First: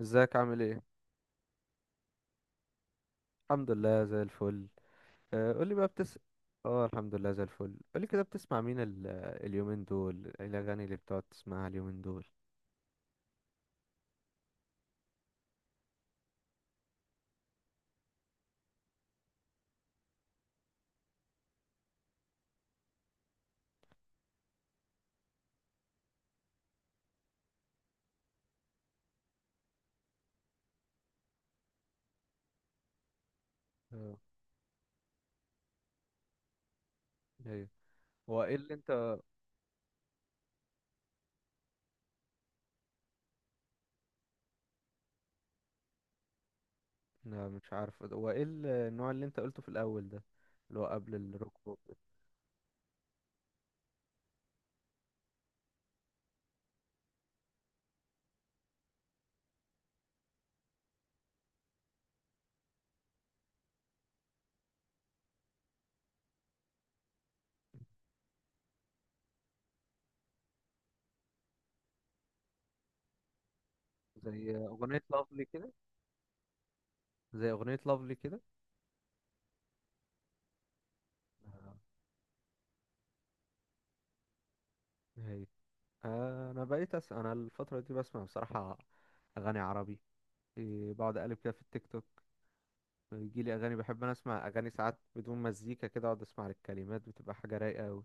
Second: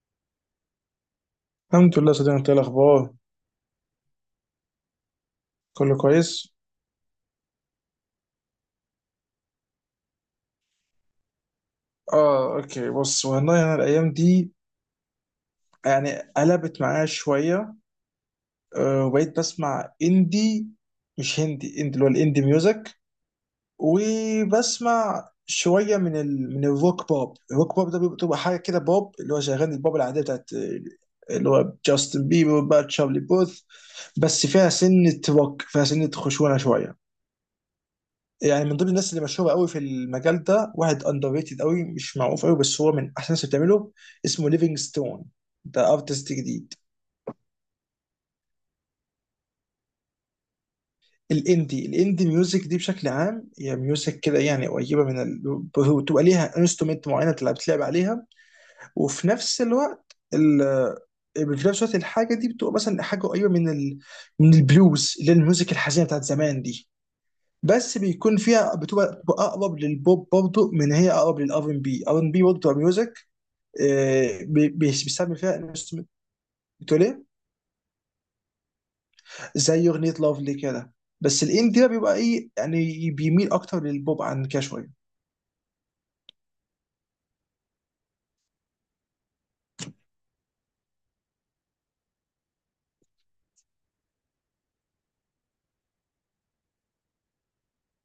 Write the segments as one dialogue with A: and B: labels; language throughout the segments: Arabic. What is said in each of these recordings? A: ازيك عامل ايه؟
B: الحمد لله صديقي، انت ايه الاخبار؟
A: الحمد لله زي الفل. قولي بقى
B: كله
A: بتس.
B: كويس.
A: اه الحمد لله زي الفل. قولي كده، بتسمع مين اليومين دول ايه الاغاني اللي بتقعد تسمعها اليومين دول؟
B: اه، اوكي، بص والله انا الايام دي يعني قلبت معايا شويه. وبقيت بسمع اندي، مش هندي، اندي اللي هو الاندي ميوزك. وبسمع شويه من الروك بوب. الروك بوب ده بتبقى حاجه كده، بوب اللي هو شغال، البوب العاديه بتاعت اللي هو جاستن بيبر بقى، تشارلي بوث.
A: اه،
B: بس فيها سنه روك، فيها سنه خشونه شويه.
A: ايوه. هو ايه
B: يعني
A: اللي
B: من ضمن
A: انت؟
B: الناس اللي مشهوره قوي في المجال ده، واحد اندر ريتد قوي، مش معروف قوي، بس هو من احسن الناس اللي بتعمله. اسمه ليفينج ستون، ده ارتست جديد.
A: لا مش عارف هو ايه النوع اللي انت قلته في الاول ده؟ اللي هو قبل الروك بوب
B: الاندي
A: ده؟
B: الاندي ميوزك دي بشكل عام هي ميوزك كده، يعني قريبه بتبقى ليها انسترومنت معينه تلعب عليها. وفي نفس الوقت في نفس الوقت الحاجه دي بتبقى مثلا حاجه قريبه من البلوز اللي هي الميوزك الحزينه بتاعت زمان دي. بس بيكون فيها بتبقى اقرب للبوب برضه، من هي اقرب للار ان بي، ار ان بي برضه بتبقى ميوزك.
A: زي اغنية
B: بيستعمل
A: لافلي
B: فيها
A: كده.
B: انسترومنت. بتقول ايه؟
A: زي اغنية لافلي كده.
B: زي اغنيه لافلي كده. بس
A: آه،
B: الاندي ده بيبقى ايه، يعني بيميل اكتر للبوب عن كده شويه.
A: ايوه. آه، انا بقيت أس... انا الفترة دي بسمع بصراحة اغاني عربي. إيه، بقعد اقلب كده في التيك توك، بيجي لي اغاني. بحب اسمع اغاني ساعات بدون مزيكا، كده اقعد اسمع الكلمات، بتبقى حاجه رايقه قوي.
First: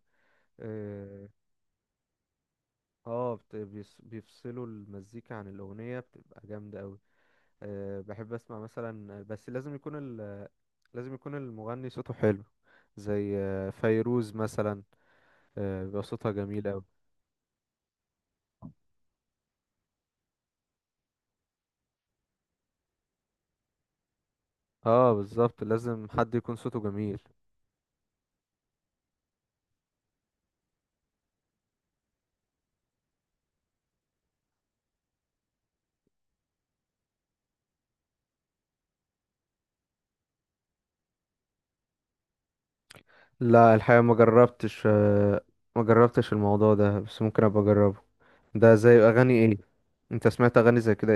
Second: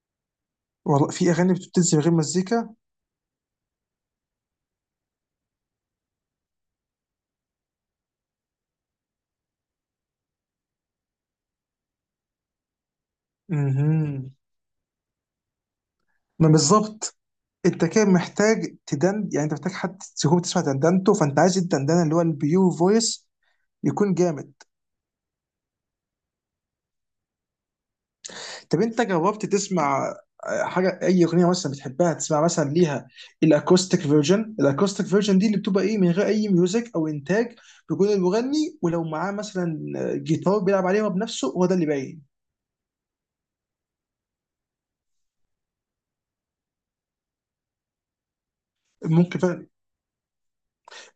B: والله
A: اه،
B: في اغاني بتنزل من غير مزيكا.
A: بيفصلوا المزيكا عن الاغنيه، بتبقى جامده قوي. أه بحب اسمع مثلا، بس لازم يكون لازم يكون المغني صوته حلو، زي
B: امم
A: فيروز مثلا. بيبقى صوتها
B: ما
A: جميل قوي.
B: بالظبط. انت كده محتاج تدند، يعني انت محتاج حد تكون تسمع دندنته، فانت عايز الدندنه اللي هو البيور فويس، يكون جامد.
A: اه بالظبط، لازم حد يكون صوته جميل.
B: طب انت جربت تسمع حاجه، اي اغنيه مثلا بتحبها تسمع مثلا ليها؟ الاكوستيك فيرجن دي اللي بتبقى ايه، من غير اي ميوزك او انتاج. بيكون المغني، ولو معاه مثلا جيتار بيلعب عليها بنفسه، هو ده اللي باين.
A: لا الحقيقه ما جربتش، ما جربتش الموضوع ده، بس ممكن ابقى اجربه. ده زي اغاني
B: ممكن
A: ايه؟
B: فعلا.
A: انت سمعت اغاني زي كده؟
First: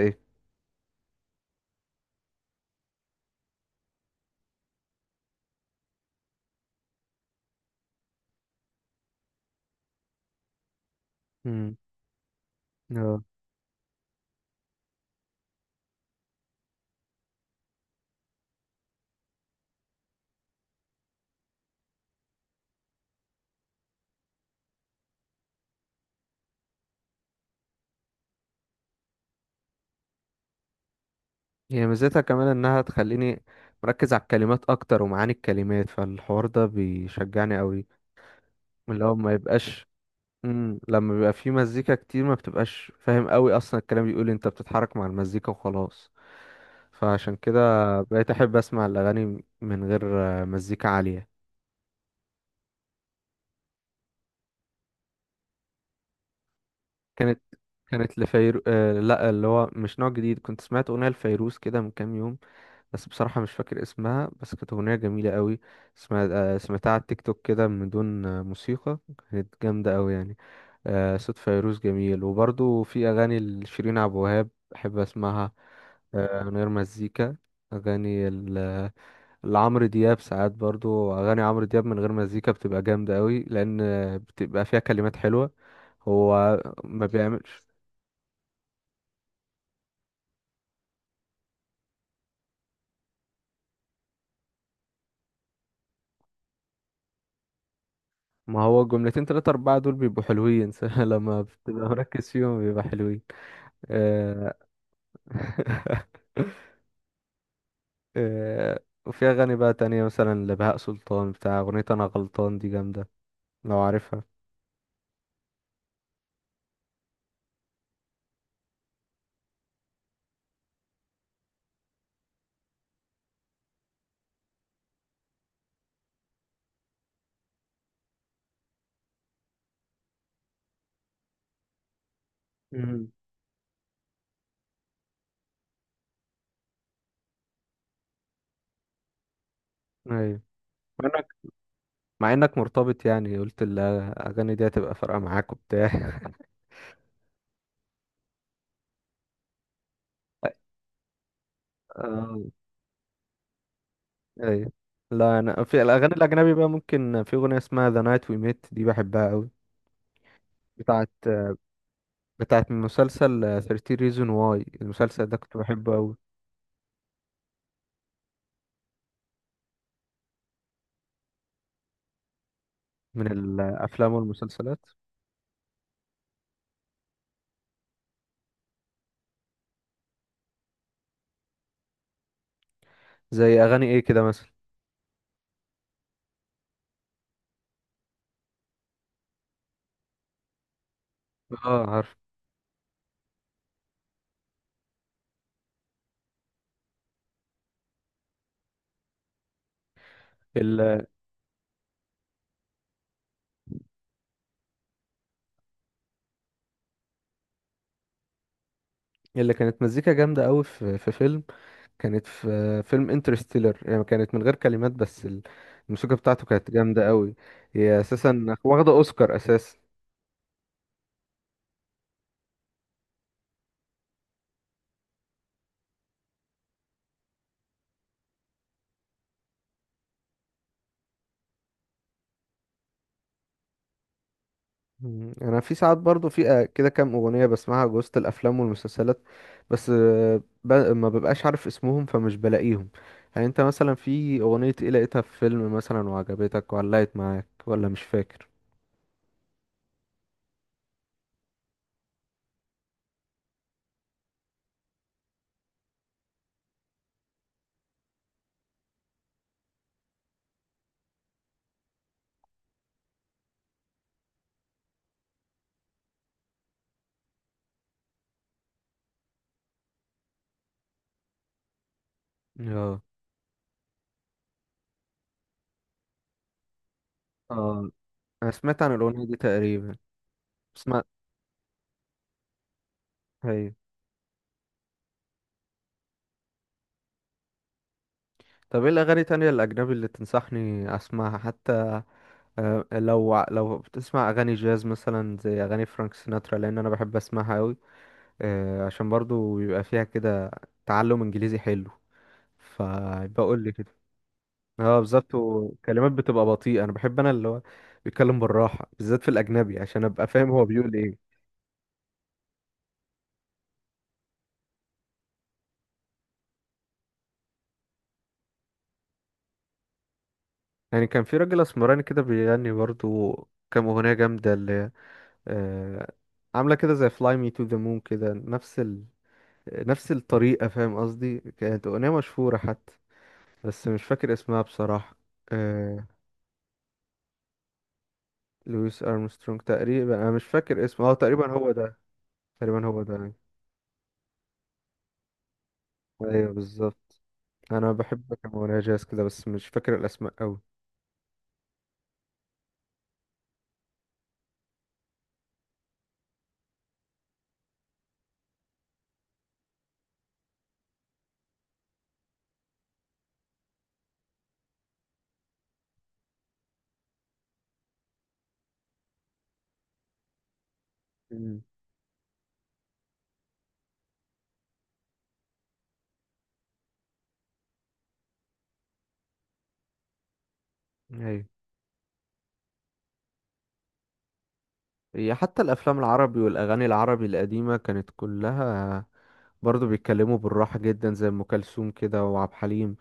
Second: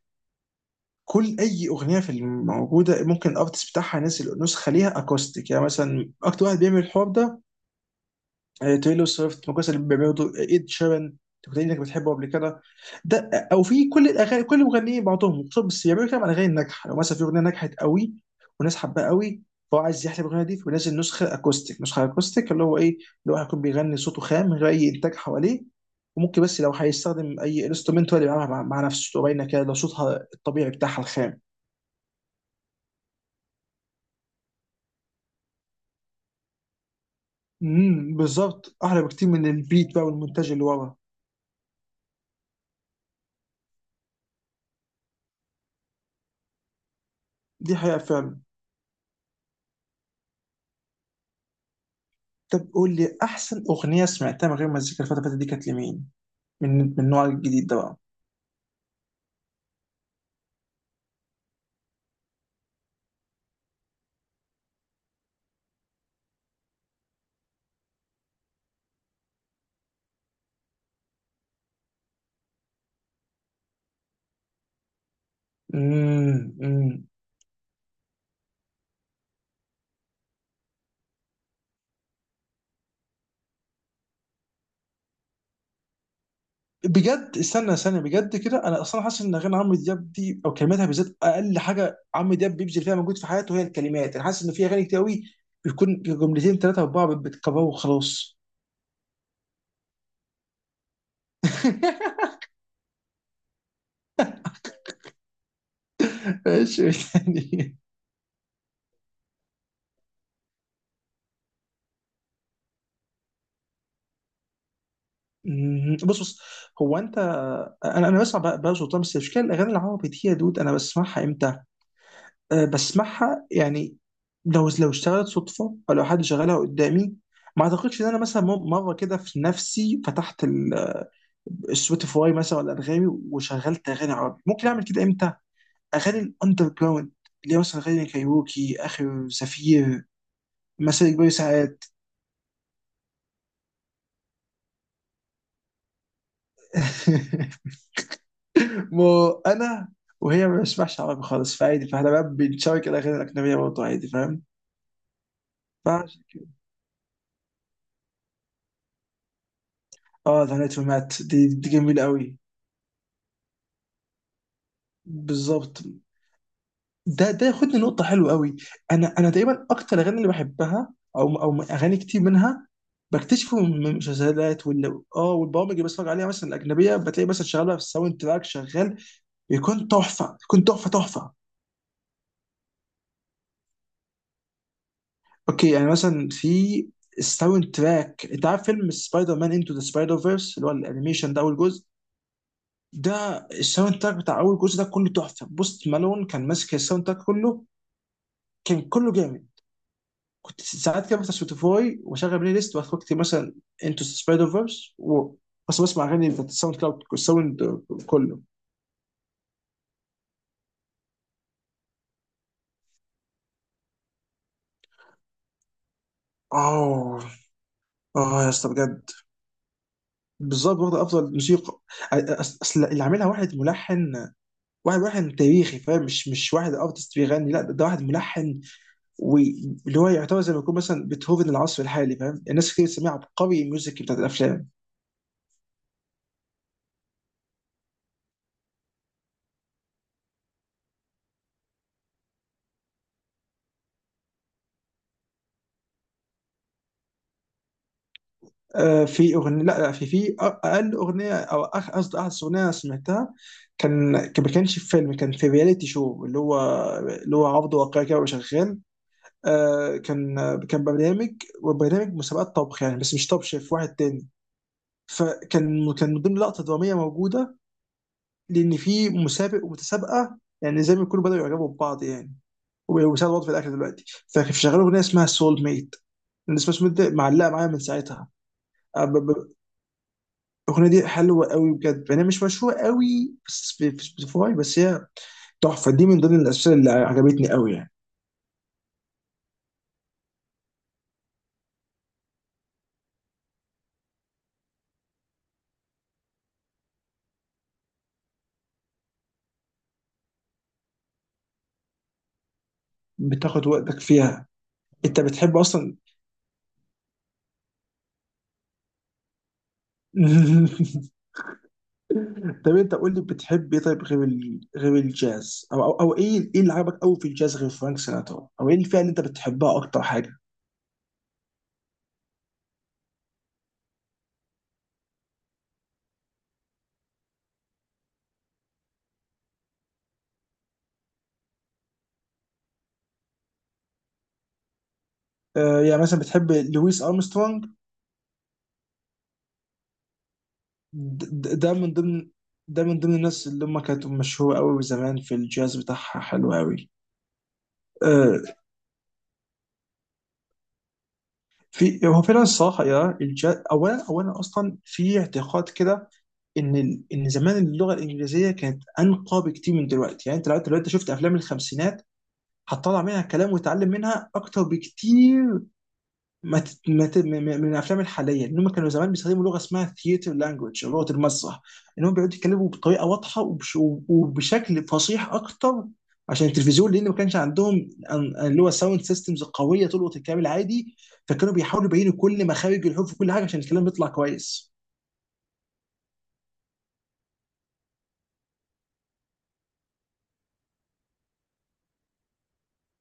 B: كل اي اغنيه في الموجوده ممكن الارتست بتاعها ينزل نسخه ليها اكوستيك. يعني مثلا اكتر واحد بيعمل الحوار ده تايلور سويفت، من القصة اللي بيعملوا، ايد شيران. كنت قايل
A: ايه؟
B: انك بتحبه قبل كده. ده
A: اه.
B: او في كل الاغاني، كل المغنيين بعضهم خصوصا بس يعملوا كده على الاغاني الناجحه. لو مثلا في اغنيه نجحت قوي والناس حباها قوي، فهو عايز يحلب الاغنيه دي فينزل نسخه اكوستيك. نسخه اكوستيك اللي هو ايه؟ اللي هو هيكون بيغني صوته خام، من غير اي انتاج حواليه. وممكن بس لو هيستخدم اي انسترومنت هو اللي بيعملها مع نفسه، تبقى باينه كده، لو صوتها الطبيعي بتاعها الخام.
A: هي ميزتها كمان انها تخليني مركز على الكلمات اكتر ومعاني الكلمات، فالحوار ده بيشجعني قوي.
B: بالظبط،
A: من
B: احلى
A: لو
B: بكتير
A: ما
B: من
A: يبقاش.
B: البيت بقى والمونتاج اللي ورا.
A: لما بيبقى في مزيكا كتير ما بتبقاش فاهم قوي اصلا الكلام بيقول إيه، انت بتتحرك مع المزيكا وخلاص. فعشان كده
B: دي حقيقه
A: بقيت
B: فعلا.
A: احب اسمع الاغاني من غير مزيكا عالية.
B: طب قول لي احسن اغنيه سمعتها من غير مزيكا الفتره اللي فاتت دي كانت لمين؟ من النوع
A: كانت،
B: الجديد ده بقى.
A: كانت لفيرو آه لا اللي هو مش نوع جديد، كنت سمعت اغنية لفيروز كده من كام يوم، بس بصراحة مش فاكر اسمها. بس كانت أغنية جميلة قوي. اسمها سمعتها على التيك توك كده من دون موسيقى. كانت جامدة قوي يعني. صوت فيروز جميل، وبرضو في أغاني لشيرين عبد الوهاب بحب أسمعها،
B: امم
A: من غير
B: امم
A: مزيكا. أغاني ال- لعمرو دياب ساعات، برضو أغاني عمرو دياب من غير مزيكا بتبقى جامدة قوي، لأن بتبقى فيها كلمات حلوة. هو ما
B: بجد،
A: بيعملش.
B: استنى استنى، بجد كده انا اصلا حاسس ان اغاني عمرو دياب دي او كلماتها بالذات اقل حاجه عمرو دياب بيبذل فيها مجهود في حياته هي الكلمات. انا حاسس ان في اغاني كتير قوي بيكون جملتين، ثلاثه، اربعه، بتكبروا وخلاص.
A: ما هو جملتين تلاتة أربعة دول بيبقوا حلوين لما بتبقى مركز فيهم بيبقى حلوين. آه،
B: ماشي، يعني.
A: آه، وفي أغاني بقى تانية مثلا لبهاء سلطان بتاع أغنية أنا غلطان دي جامدة، لو عارفها.
B: مم. بص بص، هو انت انا بسمع بقى سلطان. بس مش كده الاغاني العربي دي يا دود، انا بسمعها امتى؟ أه، بسمعها يعني. لو اشتغلت صدفه، او لو حد شغلها قدامي. ما اعتقدش ان انا مثلا مره كده في نفسي فتحت السبوتيفاي مثلا ولا انغامي
A: مم.
B: وشغلت اغاني عربي. ممكن اعمل كده امتى؟ اغاني الاندر جراوند، اللي هي مثلا اغاني كايروكي، اخر زفير،
A: أيوة. مع
B: مساء
A: إنك،
B: كبير ساعات.
A: مع إنك مرتبط يعني، قلت الأغاني دي هتبقى فارقة معاك وبتاع
B: مو انا. وهي ما بسمعش عربي خالص، فعادي، فاحنا بقى
A: آه،
B: بنشارك الاغاني الاجنبيه برضه، عادي، فاهم.
A: أيوة. لا أنا في الأغاني
B: فعشان كده.
A: الأجنبي بقى، ممكن في أغنية اسمها The Night We Met دي بحبها أوي.
B: اه، ذا نايت
A: بتاعت
B: مات، دي جميله قوي.
A: بتاعت من مسلسل 13 Reason Why، المسلسل ده كنت
B: بالظبط،
A: بحبه أوي.
B: ده ياخدني نقطة حلوة قوي. أنا تقريبا أكتر الأغاني اللي بحبها أو أغاني كتير منها
A: من
B: بكتشفه من
A: الأفلام
B: المسلسلات
A: والمسلسلات.
B: والبرامج اللي بتفرج عليها مثلا الأجنبية، بتلاقي مثلا شغالة في الساوند تراك شغال. بيكون تحفة، بيكون تحفة تحفة.
A: زي أغاني إيه كده مثلا؟
B: أوكي، يعني مثلا في الساوند تراك، أنت عارف فيلم سبايدر مان انتو ذا سبايدر فيرس، اللي هو الأنيميشن ده أول
A: اه
B: جزء.
A: عارف.
B: ده الساوند تراك بتاع أول جزء ده كله تحفة. بوست مالون كان ماسك الساوند تراك كله، كان كله جامد. كنت ساعات كده بفتح سبوتيفاي واشغل بلاي ليست واخد وقتي، مثلا انتو سبايدر فيرس بس بسمع اغاني بتاعت الساوند كلاود، الساوند كله.
A: اللي كانت مزيكا جامدة قوي في، فيلم، كانت في فيلم انترستيلر، يعني كانت من غير كلمات، بس الموسيقى بتاعته كانت جامدة
B: اه،
A: قوي. هي
B: اه، يا
A: اساسا
B: اسطى
A: واخدة
B: بجد.
A: اوسكار اساسا.
B: بالظبط، واخد افضل موسيقى. اصل اللي عاملها واحد ملحن. واحد ملحن تاريخي، فاهم، مش واحد ارتست بيغني، لا ده واحد ملحن. واللي هو يعتبر زي ما يكون مثلا بيتهوفن العصر الحالي، فاهم، الناس كتير بتسميه عبقري الميوزك بتاعت الافلام.
A: مم. انا في ساعات برضو في كده كام اغنية بسمعها وسط الافلام والمسلسلات، بس ما ببقاش عارف اسمهم فمش بلاقيهم. يعني انت مثلا في اغنية ايه لقيتها في فيلم مثلا وعجبتك وعلقت معاك، ولا مش فاكر؟
B: في اغنيه، لا، لا، في اقل اغنيه، او قصدي احدث اغنيه أنا سمعتها. ما كانش في فيلم، كان في رياليتي شو اللي هو اللي هو عرض واقعي كده، وشغال. آه، كان كان برنامج، وبرنامج مسابقات طبخ، يعني بس مش طب شيف، واحد تاني. فكان من ضمن لقطه دراميه موجوده. لان في مسابق ومتسابقه، يعني زي ما يكونوا بداوا يعجبوا ببعض، يعني.
A: اه.
B: وبيساعدوا بعض في الاكل دلوقتي. فكان شغال اغنيه اسمها سول ميت. الناس مش معلقه معايا من
A: اه
B: ساعتها.
A: انا سمعت عن الاغنية دي تقريبا.
B: الاغنيه
A: سمعت.
B: دي حلوه قوي بجد، يعني مش مشهوره قوي، في سبوتيفاي بس هي تحفه، دي من ضمن الاسئله اللي عجبتني قوي يعني.
A: طب ايه الاغاني تانية الاجنبي اللي تنصحني اسمعها حتى؟ لو بتسمع اغاني جاز مثلا زي اغاني فرانك سيناترا، لان انا بحب اسمعها قوي، عشان برضو بيبقى فيها كده تعلم انجليزي حلو، فبقول
B: بتاخد
A: لي كده.
B: وقتك فيها.
A: اه
B: انت
A: بالظبط،
B: بتحب اصلا.
A: وكلمات بتبقى بطيئة. انا بحب اللي هو بيتكلم بالراحة، بالذات في الاجنبي، عشان ابقى فاهم هو بيقول ايه.
B: طب انت قول لي بتحب ايه طيب، غير غير الجاز، أو ايه اللي عجبك قوي في الجاز غير فرانك سيناترا، او ايه الفئه اللي انت بتحبها اكتر حاجه؟
A: يعني كان في راجل اسمراني كده بيغني برضو كام اغنية جامدة اللي آه، عاملة كده زي Fly Me to the Moon كده، نفس الطريقة، فاهم قصدي؟ كانت أغنية مشهورة حتى، بس مش فاكر اسمها بصراحة.
B: يعني
A: آه...
B: مثلا بتحب لويس ارمسترونج.
A: لويس أرمسترونج، تقريبا أنا مش فاكر اسمه، اه
B: د-
A: تقريبا
B: د-
A: هو
B: ده من
A: ده.
B: ضمن ده
A: تقريبا
B: من
A: هو ده
B: ضمن
A: يعني.
B: الناس اللي هم كانت مشهوره قوي زمان، في الجاز بتاعها حلو
A: أيوه
B: قوي.
A: بالظبط. أنا بحب كام
B: آه،
A: أغنية جاز كده، بس مش فاكر الأسماء أوي.
B: في، هو فعلا الصراحه، اولا اصلا في اعتقاد كده ان زمان اللغه الانجليزيه كانت انقى بكتير من دلوقتي، يعني انت لو دلوقتي شفت افلام الخمسينات هتطلع منها كلام وتتعلم منها اكتر بكتير ما تت... ما ت... م- م- من الافلام الحاليه. ان هم كانوا زمان بيستخدموا لغه اسمها ثياتر لانجوج، لغه
A: مم.
B: المسرح. ان هم بيقعدوا يتكلموا بطريقه واضحه، وبشكل فصيح اكتر، عشان التلفزيون، لان ما كانش عندهم اللي هو ساوند سيستمز قويه تلقط الكلام العادي.
A: أيوه.
B: فكانوا بيحاولوا يبينوا كل مخارج الحروف وكل حاجه عشان الكلام يطلع كويس.
A: هي حتى الأفلام العربي والأغاني العربي القديمة كانت كلها برضه بيتكلموا بالراحة جدا، زي أم كلثوم كده وعبد الحليم.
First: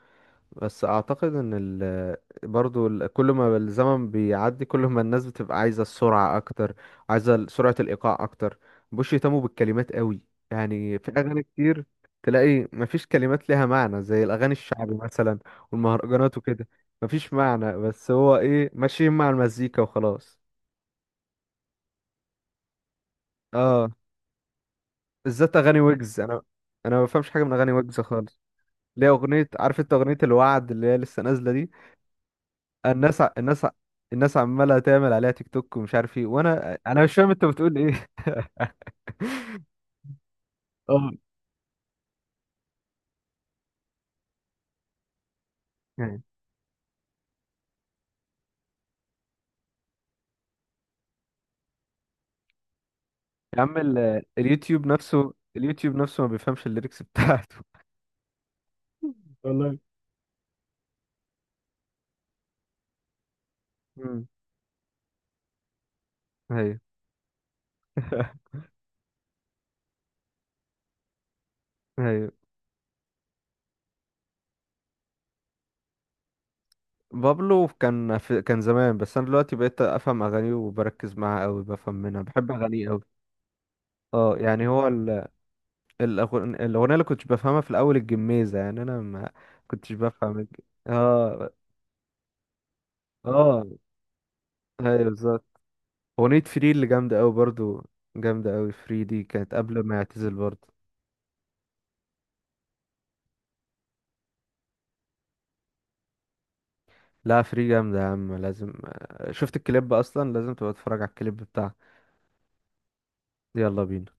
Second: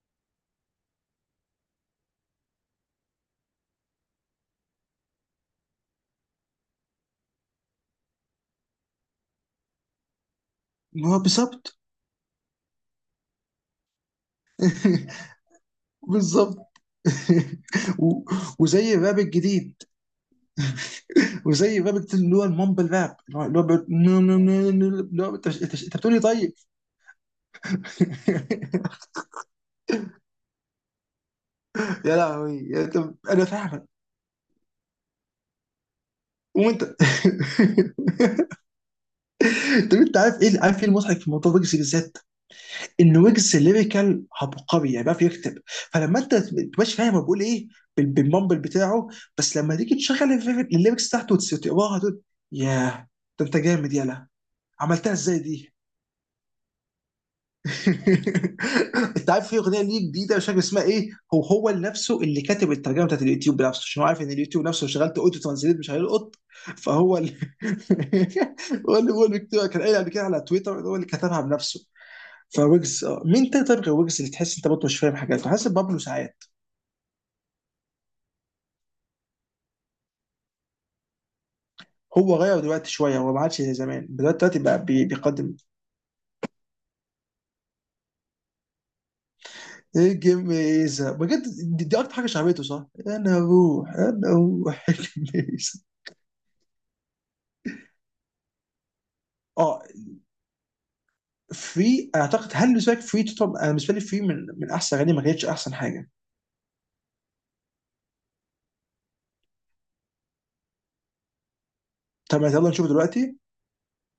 A: بس اعتقد ان ال... برضو كل ما الزمن بيعدي كل ما الناس بتبقى عايزه السرعه اكتر، عايزه سرعه الايقاع اكتر، مبقوش يهتموا بالكلمات قوي. يعني في
B: ما هو
A: اغاني
B: بالظبط.
A: كتير تلاقي مفيش كلمات ليها معنى، زي الاغاني الشعبي مثلا والمهرجانات
B: بالظبط
A: وكده، مفيش معنى، بس
B: و-
A: هو ايه،
B: وزي
A: ماشيين
B: الراب
A: مع المزيكا
B: الجديد
A: وخلاص.
B: وزي الراب الجديد اللي هو المامبل راب، اللي هو
A: اه
B: اللي هو انت
A: بالذات اغاني
B: إنت بتقول
A: ويجز،
B: لي
A: انا
B: طيب.
A: انا ما بفهمش حاجه من اغاني ويجز خالص. ليه؟ اغنيه، عارف انت اغنيه الوعد اللي هي لسه نازله دي؟
B: يا لهوي، طب
A: الناس ع-
B: انا
A: الناس ع-
B: فاهمك.
A: الناس عماله تعمل عليها تيك توك ومش عارف ايه، وانا
B: وانت.
A: انا مش فاهم انت بتقول ايه.
B: طب انت عارف ايه
A: اه.
B: المضحك في موضوع ويجز بالذات؟ ان ويجز ليريكال عبقري، يعني بيعرف يكتب. فلما
A: يعني
B: انت تبقاش فاهم هو بيقول ايه بالمامبل بتاعه، بس لما تيجي تشغل الليركس بتاعته وتقراها تقول: ياه، ده انت
A: يا عم
B: جامد،
A: ال-
B: يلا.
A: اليوتيوب
B: عملتها
A: نفسه،
B: ازاي دي؟
A: اليوتيوب نفسه ما بيفهمش الليركس بتاعته.
B: انت عارف في
A: والله.
B: اغنيه ليه جديده مش فاكر اسمها ايه، هو هو نفسه اللي كاتب الترجمه بتاعت اليوتيوب بنفسه عشان هو عارف
A: امم.
B: ان اليوتيوب نفسه لو شغلت اوتو ترانزليت مش هيلقط.
A: ايوه.
B: فهو اللي هو اللي كتبها، كان قايل قبل كده على تويتر إن هو اللي كتبها بنفسه.
A: ايوه.
B: فويجز آه. مين تاني طيب غير ويجز اللي تحس انت برضه مش فاهم حاجات، حاسس بابلو ساعات.
A: بابلو كان في، كان زمان، بس انا دلوقتي بقيت افهم اغانيه وبركز معاها قوي، بفهم منها،
B: هو
A: بحب
B: غير
A: اغانيه
B: دلوقتي
A: قوي.
B: شويه، هو ما عادش زي زمان،
A: اه،
B: دلوقتي
A: يعني
B: بقى
A: هو
B: بيقدم.
A: الأغن- الاغنيه اللي كنتش بفهمها في الاول الجميزه، يعني انا ما كنتش
B: ايه،
A: بفهم
B: جميزه بجد.
A: اه.
B: دي اكتر حاجه شعبيته، صح؟ انا
A: اه.
B: اروح انا اروح
A: ايوه بالظبط.
B: الجميزه،
A: أغنية فري اللي جامدة أوي برضو، جامدة أوي. فري دي كانت قبل
B: اه،
A: ما يعتزل برضو.
B: فري، اعتقد هل بالنسبه لك فري تطلب؟ انا بالنسبه لي فري من احسن اغاني، ما كانتش احسن حاجه.
A: لا فري جامدة يا عم، لازم شفت الكليب، أصلا لازم تبقى تتفرج على الكليب بتاع.
B: طب يلا نشوف دلوقتي.
A: يلا بينا.